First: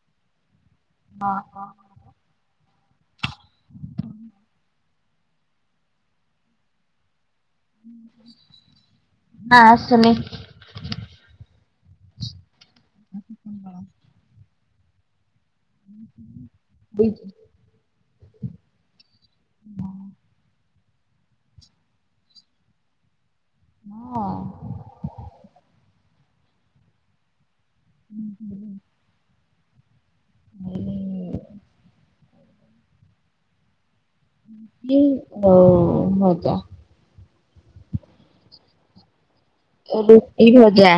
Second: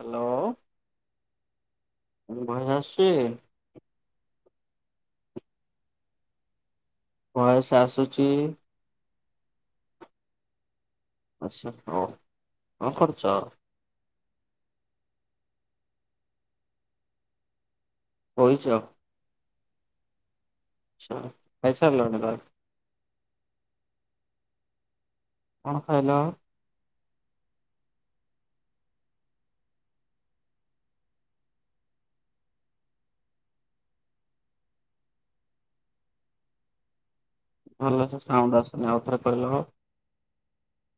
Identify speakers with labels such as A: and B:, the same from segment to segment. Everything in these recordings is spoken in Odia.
A: ହ୍ୟାଲୋ।
B: ହଁ ହଁ
A: ମ ଭୟ ଆସଛି। ଭଏସ ଆସୁଛି।
B: ଆଶୁନି।
A: ଆଚଛା ହଉ କଣ ଖର୍ଚ?
B: ବଇ
A: ବଇଚ।
B: ହ
A: ଆଛା ଖାଇସରିଲଣି। [unintelligible]
B: ହଁ
A: କଣ ଖାଇଲ?
B: ହୁଁ ହୁଁଁ। [unintelligible] ଲି ଆଉ ଭଜା।
A: ଭଲସେ ସାଉଣ୍ଡ ଆସୁନି ଆଉ ଥରେ କହିଲ।
B: ରୁଟି ଭଜା।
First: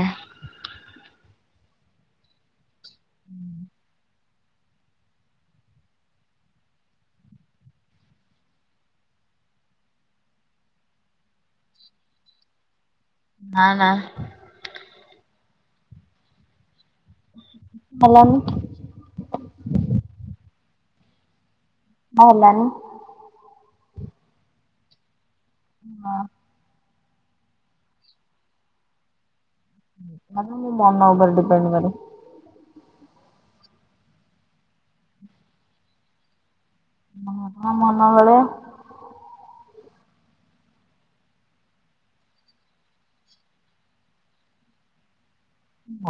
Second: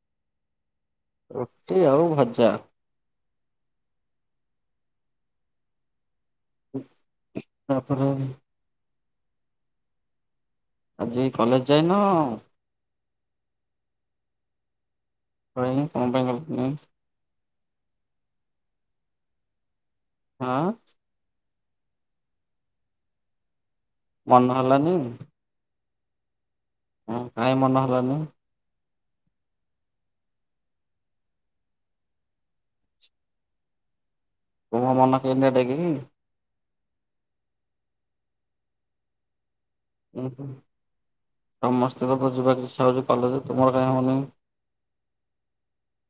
A: ରୁଟି ଆଉ ଭଜା।
B: [inaudible]
A: ତାପରେ? ଆଜି କଲେଜ ଯାଇନ?
B: ନା ନା।
A: [unintelligible] କଣ ପାଇଁ ଗଲାଣି?
B: ଭଲ ଲାଗୁନି।
A: ହଁ।
B: ହଁ ହେଲାନି।
A: ମନ ହେଲାନି?
B: ନା।
A: ହଁ କାଇଁ ମନ ହେଲାନି?
B: ମାନେ ମୋ ମନ ଉପରେ ଡିପେଣ୍ଡ କରେ।
A: ତୁମ ମନ କିଏ ନେବେକି?
B: ନା ମୋ ମନ ବେଳେ।
A: ଉୁଁ ହୁଁ ସମସ୍ତଙ୍କ ତ ଯିବାକୁ ଇଚ୍ଛା ହଉଛି କଲେଜ ତୁମର କାହିଁ ହଉନି?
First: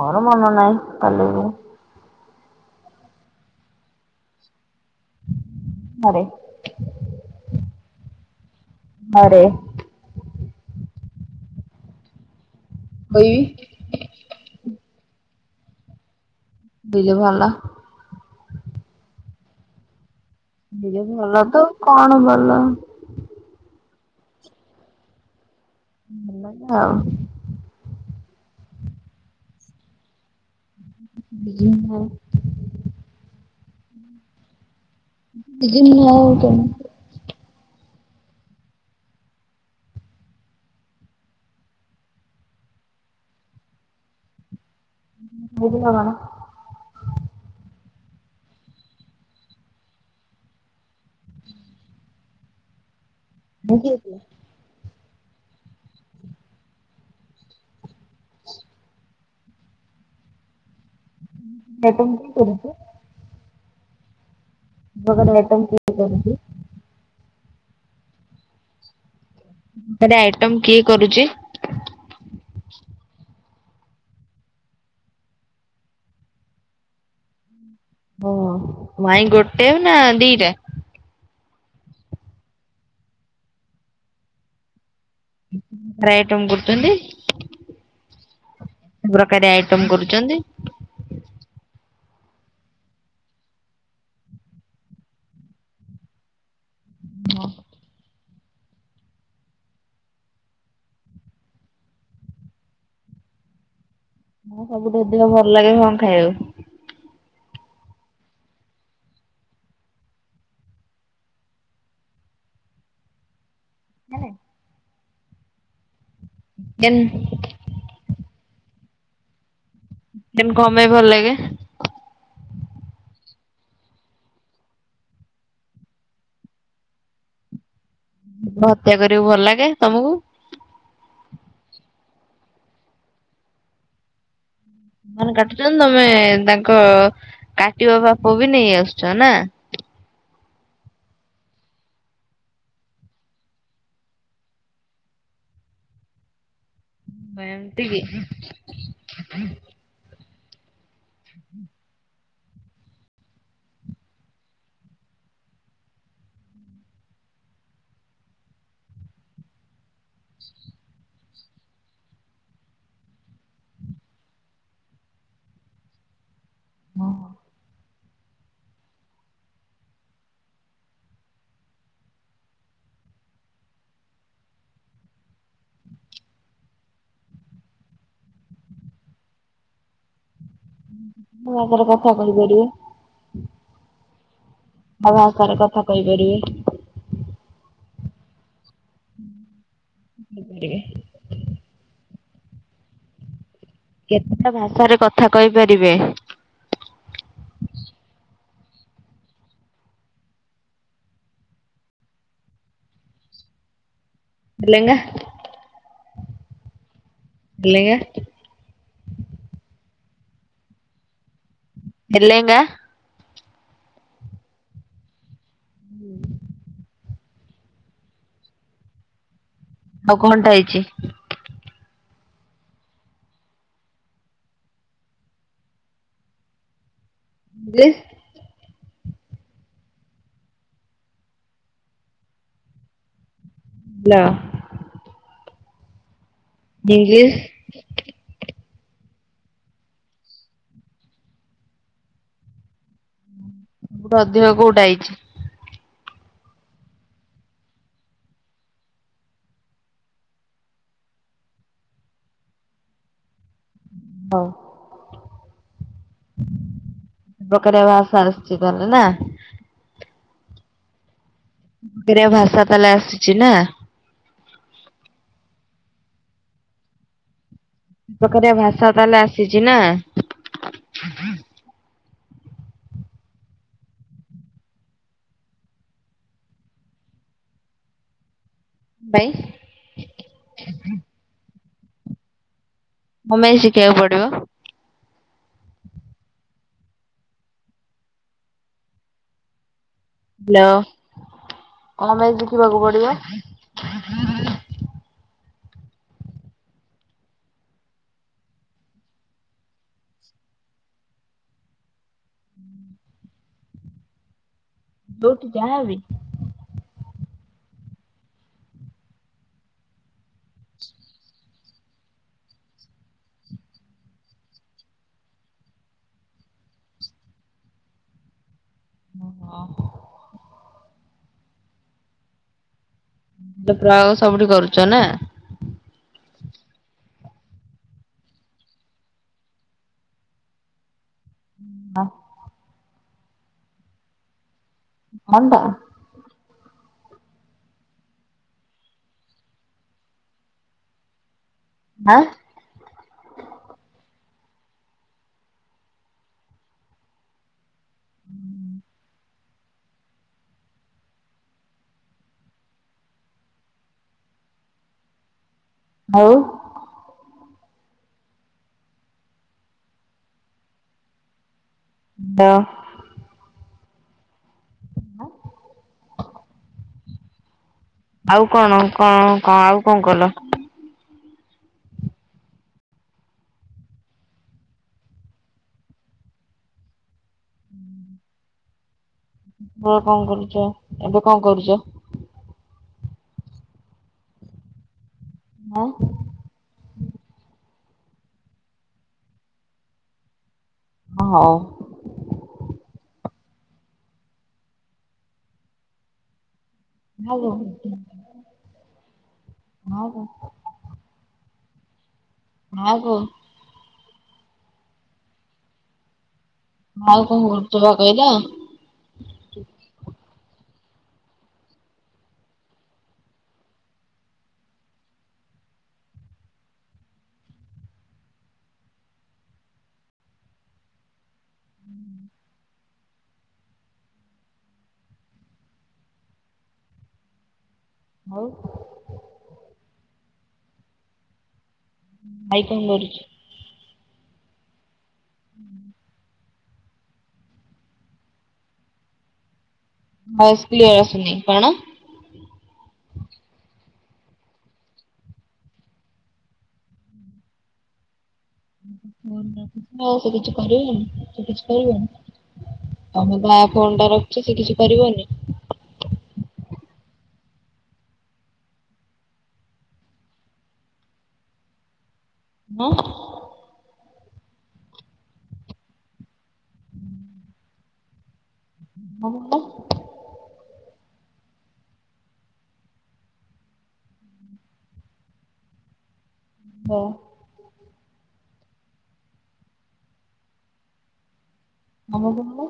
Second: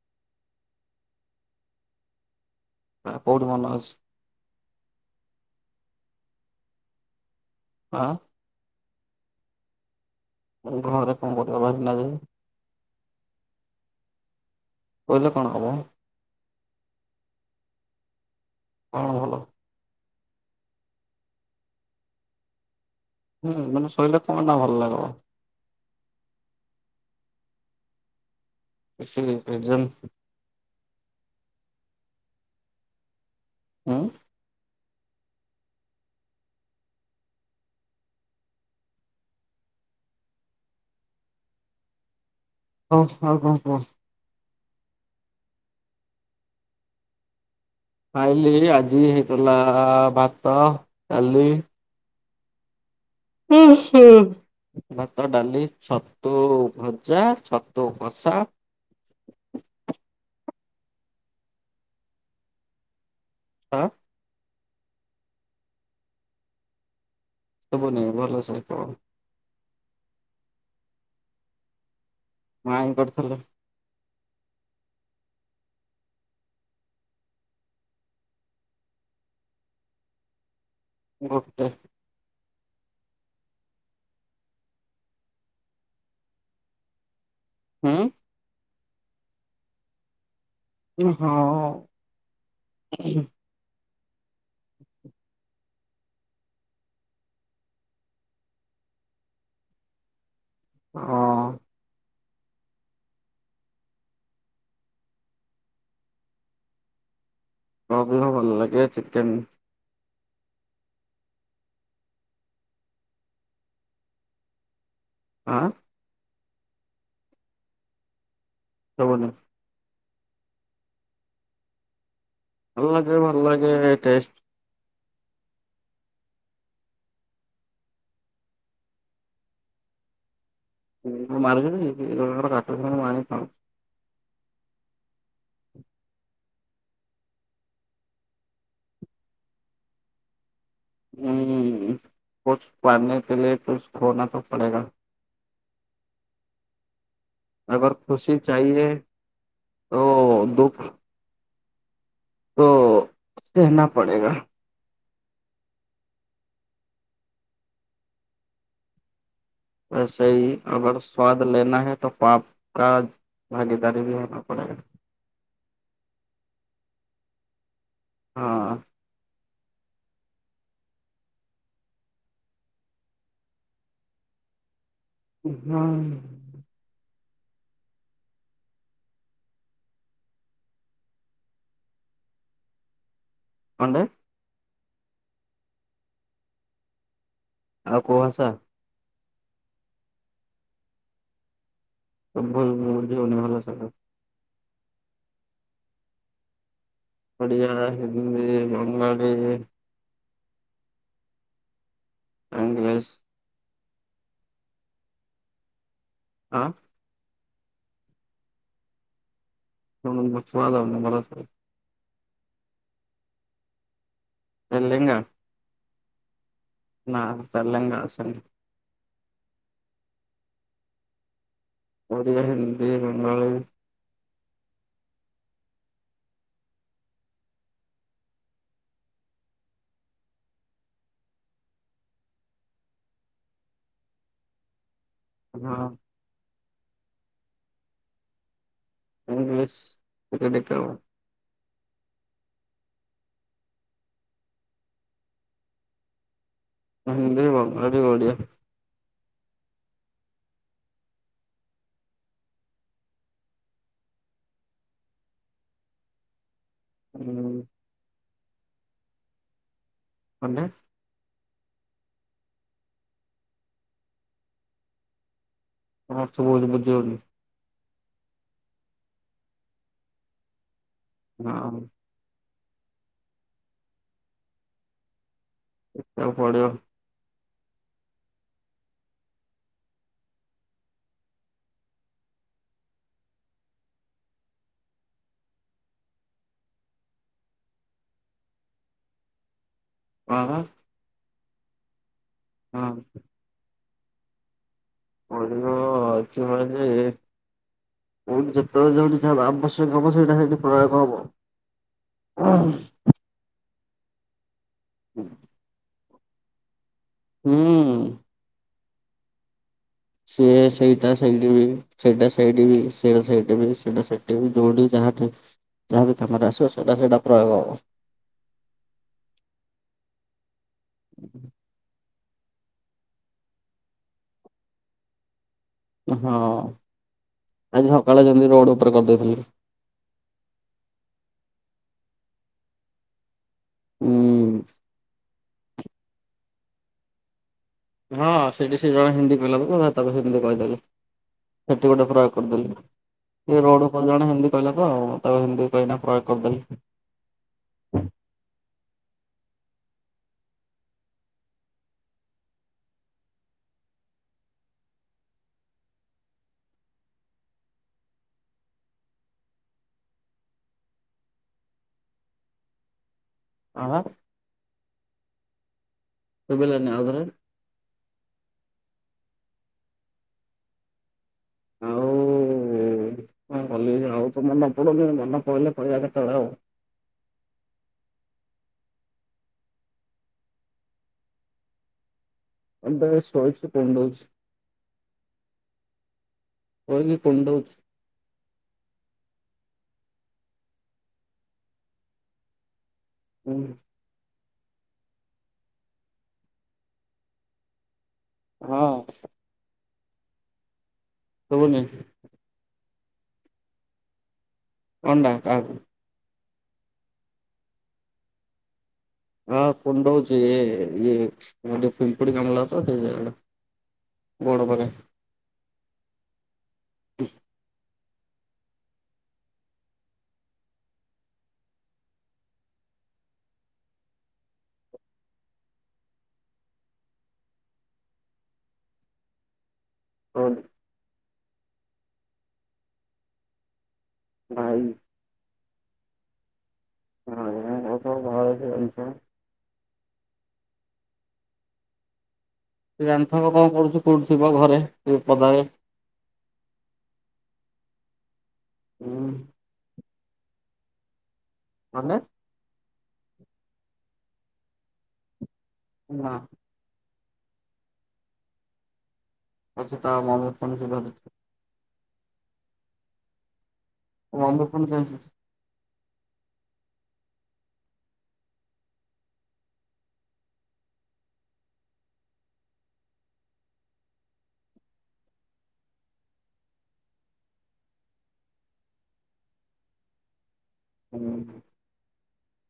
B: ମୋର ମନ ନାହିଁ କଲେଜ ରେ।
A: ଆ କୋଉଠି ମନ ଅଛି?
B: ଘରେ।
A: ଆଁ।
B: ଘରେ।
A: ଘରେ କଣ କରିବା [unintelligible] ଯେ।
B: ହୈ।
A: କହିଲେ କଣ ହବ?
B: ଦିଲେ ଭଲ।
A: କଣ ଭଲ?
B: ଦିଲେ ଭଲ ତ କଣ ଭଲ।
A: ହୁଁ ମାନେ ଶୋଇିଲେ କଣ ଟା ଭଲ ଲାଗିବ।
B: ଭଲ ନା ଆଉ।
A: [unintelligible] ପ୍ରେସେନ୍।
B: [unintelligible]
A: ହଁ।
B: ବିଜିନି ଆଉ କେଣ?
A: ହଉ ଆଉ କଣ କୁହ?
B: ବୁଝିଲ କଣ?
A: ଖାଇଲି ଆଜି ହେଇଥିଲା ଭାତ, ଡାଲି। ଉୁଁ ହୁଁ। ଭାତ ଡାଲି ଛତୁ ଭଜା ଛତୁ କଷା।
B: ଏବଂ କରୁଛୁ।
A: ଆଁ।
B: ଭଲ ରେ ଆଇଟମ୍ ତିଆରିକରୁଚି।
A: ଶୁବୁନି ଭଲ ସହିତ।
B: ହେଟି ଆଇଟମ କିଏ କରୁଛି?
A: ମାଇଁ କରୁଥିଲେ।
B: ହଁ ମାଇଁ ଗୋଟେ ନା ଦିଟା?
A: ଗୋଟେ।
B: ଘରେ ଆଇଟମ୍ କରୁଚନ୍ତି।
A: ଉୁଁ।
B: ସବୁ ପ୍ରକାରେ ଆଇଟମ କରୁଛନ୍ତି?
A: ହଁ। ହ।
B: ହଁ।
A: ହଁ।
B: ତମକୁ ସବୁଠୁ ଅଧିକ ଭଲ ଲାଗେ କଣ ଖାଇବାକୁ?
A: ଅଧିକ ଭଲ ଲାଗେ ଚିକେନ୍‌।
B: କେନେ।
A: ଆଁ।
B: କେନ୍!
A: [unintelligible]
B: ଦେନ କମେଇ ଭଲ ଲାଗେ?
A: ଭଲ ଲାଗେ ଭଲ ଲାଗେ ଟେଷ୍ଟ।
B: ଯିବ ହତ୍ୟା କରିବାକୁ ଭଲ ଲାଗେ ତମକୁ?
A: ମୁଁ ମାରୁଚିକି କି ଜଣଙ୍କର କାଟୁଥିଲା ମୁଁ ଆଣିକି ଖାଉଛି।
B: ସେମାନେ କାଟୁଛନ୍ତି ତମେ ତାଙ୍କ କାଟିବା ପାପ ବି ନେଇ ଆସୁଛ ନାଁ?
A: ଉଁ କୁଛ ପାନେକେ ଲିଏ କୁଛ ଖୋନା ତୋ ପଡ଼େଗା।
B: ମୁଁ ଏମତିକି?
A: ଓ ଦୁଃଖୁ।
B: [inaudible]
A: ଓ କେହେନା ପଡ଼େଗା। ତୋ ସେଇ ଆବର ସ୍ଵାଦ ଲେନାହେତୋ ପାପ କାଦ। ଭାଗିଦାରି ବି ରେହେନା ପଡେଗା।
B: ହଁ।
A: ହଁ। [unintelligible]
B: ମୋ ଆଗରେ ରେ କଥା କହିପାରିବେ।
A: କଣ୍ଡେ
B: ଆଉ ଭାଷାରେ କଥା କହିପାରିବେ?
A: ଆଉ କୋଉ ଭାସା?
B: [unintelligible]
A: [unintelligible]
B: କେତେଟା ଭାଷାରେ କଥା କହିପାରିବେ?
A: ଓଡ଼ିଆ ହିନ୍ଦୀ ବଙ୍ଗାଳୀ। [unintelligible]
B: ତେଲେଙ୍ଗା
A: ହଁ।
B: ତେଲେଙ୍ଗା।
A: [unintelligible]
B: ତେଲେଙ୍ଗା।
A: ଏଲେଙ୍ଗା।
B: ହୁଁ।
A: ନା ଚାଲେଙ୍ଗା ଆସେନି।
B: ଆଉ କଣ ଟା ହେଇଛି?
A: ଓଡ଼ିଆ ହିନ୍ଦୀ ବଙ୍ଗାଳୀ।
B: ଇଂଗ୍ଲିସ। ! ! ! ! ! ! ! ! ! !
A: [unintelligible]
B: ଇଂଗ୍ଲୀସ।
A: ଇଂଗ୍ଲିସ [unintelligible]
B: ସବୁଠୁ ଅଧିକ କଉଟା ଆଇଚି?
A: [unintelligible] ଭାରି ବଢିଆ
B: ହଉ।
A: ହୁଁ
B: ପକାରିବା ସାରେସୁଚି କଲେ ନାଁ?
A: କନ ଟେ?
B: ଦିରେ ଭାଷା ତାହେଲେ ଆସିଛି ନା?
A: [unintelligible] ଜୋର ଲି।
B: ବେକାରିଆ ଭାଷା ତାହେଲେ ଆସିଛି ନାଁ?
A: ନାଁ ମ। ଯାଅ ପଢିବ।
B: ଭାଇ। କଣ ପାଇଁ ଶିଖେଇବାକୁ ପଡିବ?
A: କଣ
B: ନୋ କଣ ପାଇଁ ଦେଖିବାକୁ
A: ହଁ
B: ପଡିବ?
A: ଭଲ ଅଛି ମାନେ ଯେତବେଳେ ଯେଉଠି ଯାହା ଆବଶ୍ୟକ ହବ ସେଇଟା ସେଠି ପ୍ରୟୋଗ ହବ। [inaudible]
B: ବୋଉ ତୁ ଯିବେ।
A: ହୁଁ। ସିଏ ସେଇଟା ସେଇଠି ବି। ସେଇଟା ସେଇଠି ବି, ସେଇଟା ସେଇଠି ବି, ସେଇଟା ସେଠିବି ବି, ଯୋଉଠି ଯାହା ପଡିଛି ଯାହାବି ତୁମର ଆସିବ ସଦା ସଦା ପ୍ରୟୋଗ ହବ।
B: ଓହୋ।
A: ହୁଁ
B: ପ୍ରୟୋଗ ସବୁଠି କରୁଛ ନାଁ।
A: ହଁ ଆଜି ସକାଳେ ଯେମିତି ରୋଡ ଉପରେ କରିଦେଇଥିଲି।
B: [inaudible]
A: ହୁଁ।
B: କନ୍ ବା।
A: ହଁ ସେଠି ସେ ଜଣେ ହିନ୍ଦୀ କହିଲା ପରେ ତା ପରେ ହିନ୍ଦୀ କହିଦେଲେ। ସେଠୀ ଗୋଟେ
B: ଆଁ
A: ପ୍ରୟୋଗ କରିଦେଲି। ସେ ରୋଡ ଉପରେ ଜଣେ ହିନ୍ଦୀ କହିଲା ତ ଆଉ ତାକୁ ହିନ୍ଦୀ କହିଗିନା ପ୍ରୟୋଗ କରିଦେଲି।
B: ଆଉ। ନୋ।
A: କଣ ହେଲା?
B: କଣ?
A: ଶୁଭି ଲାନି ଆଉ ଥରେ।
B: ଆଉ କଣ କଣ କଣ କଣ କଲ?
A: ଆଉ କଣ କଲି ଆଉ ତ ମନେ ପଡ଼ୁନି ମନେ ପଢିଲେ କହିବା କେତେବେଳେ ଆଉ।
B: ବ କଣ କରୁଛ ଏବେ କଣ କରୁଛ?
A: ଏମଟ ଶହଶ କଣ୍ଡଛି [inaudible]
B: ହଁ।
A: କହିଲି କୁଣ୍ଡଉଛି।
B: ହଁ ହଉ।
A: ହୁଁ।
B: ହାଲୋ।
A: ହଁ।
B: ହଁ ହଉ।
A: ଶୁବୁନି।
B: ଆଉ କହ
A: କଣଡା ହେଲା ହେଟୁ
B: ଆଉ କଣ କରୁଚ ବା କହିଲ।
A: ହଁ କୁଣ୍ଡଉଛି ଇଏ ପିମ୍ପୁଡି କାମୁଡିଲା ତ ସେ ଗୁଡ଼ ପାଖେ।
B: ହଉ।
A: ହଉ।
B: ଭାଇ କଣ ଧରିଛି?
A: ଭାଇ।
B: ହୁଁ
A: [inaudible]
B: ଭଏସ୍ କ୍ଲିୟର ଆସୁନି କଣ?
A: ସେ ଜାଣିଥିବ କଣ କରୁଛି କୋଉଠି ଥିବ ଘରେ ସେ ପଦାରେ। ଉଁ,
B: ଆଉ ସେ କିଛି କରିବେନି ସେ କିଛି
A: ଗଲେ
B: କରିବେନି। ତମେ ବା ଫୋନ୍ ଟା ରଖିଛ ସେ କିଛି କରିବନି।
A: ନା। ଆଛି ତା ମନ [unintelligible]
B: ହଁ।
A: [unintelligible]
B: [unintelligible] ହଁ।
A: ହୁଁ।
B: ଆମ [unintelligible]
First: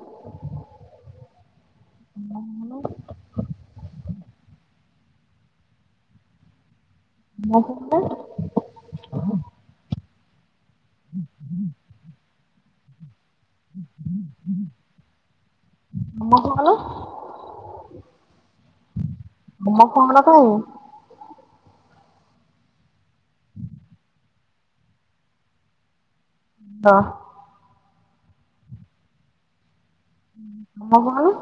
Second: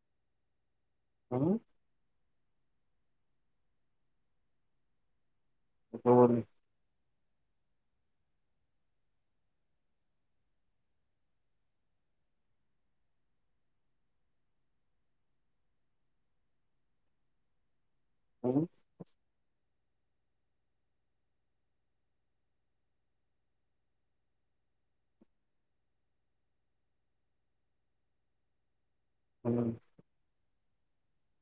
A: ହଁ।
B: [unintelligible]
A: [unintelligible]
B: [unintelligible] [unintelligible] ଆମକୁ ଭଲ।
A: ହଁ।
B: [unintelligible] କାଇଁ? ହ ହଁ।
A: ହୁଁ।
B: [unintelligible] କଣ?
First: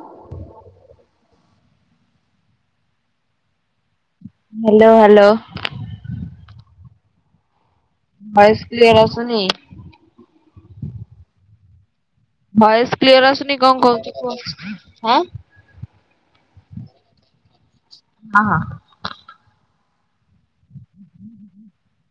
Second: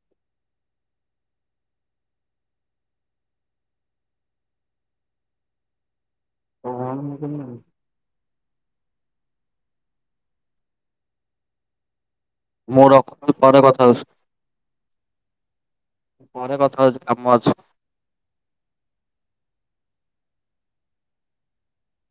B: Hello hello.
A: [unintelligible]
B: ଭଏସ କ୍ଲିୟର ଆସୁନି।
A: ମୁଁ
B: ଭଏସ କ୍ଲିୟର
A: ରଖୁଛି
B: ଆସୁନି
A: ପରେ କଥା
B: କଣ
A: ହଉଛି
B: କହୁଛୁଁ କୁହ ଆଁ
A: ପରେ କଥା ହଉଛି କାମ ଅଛି।
B: ହଁ। [unintelligible]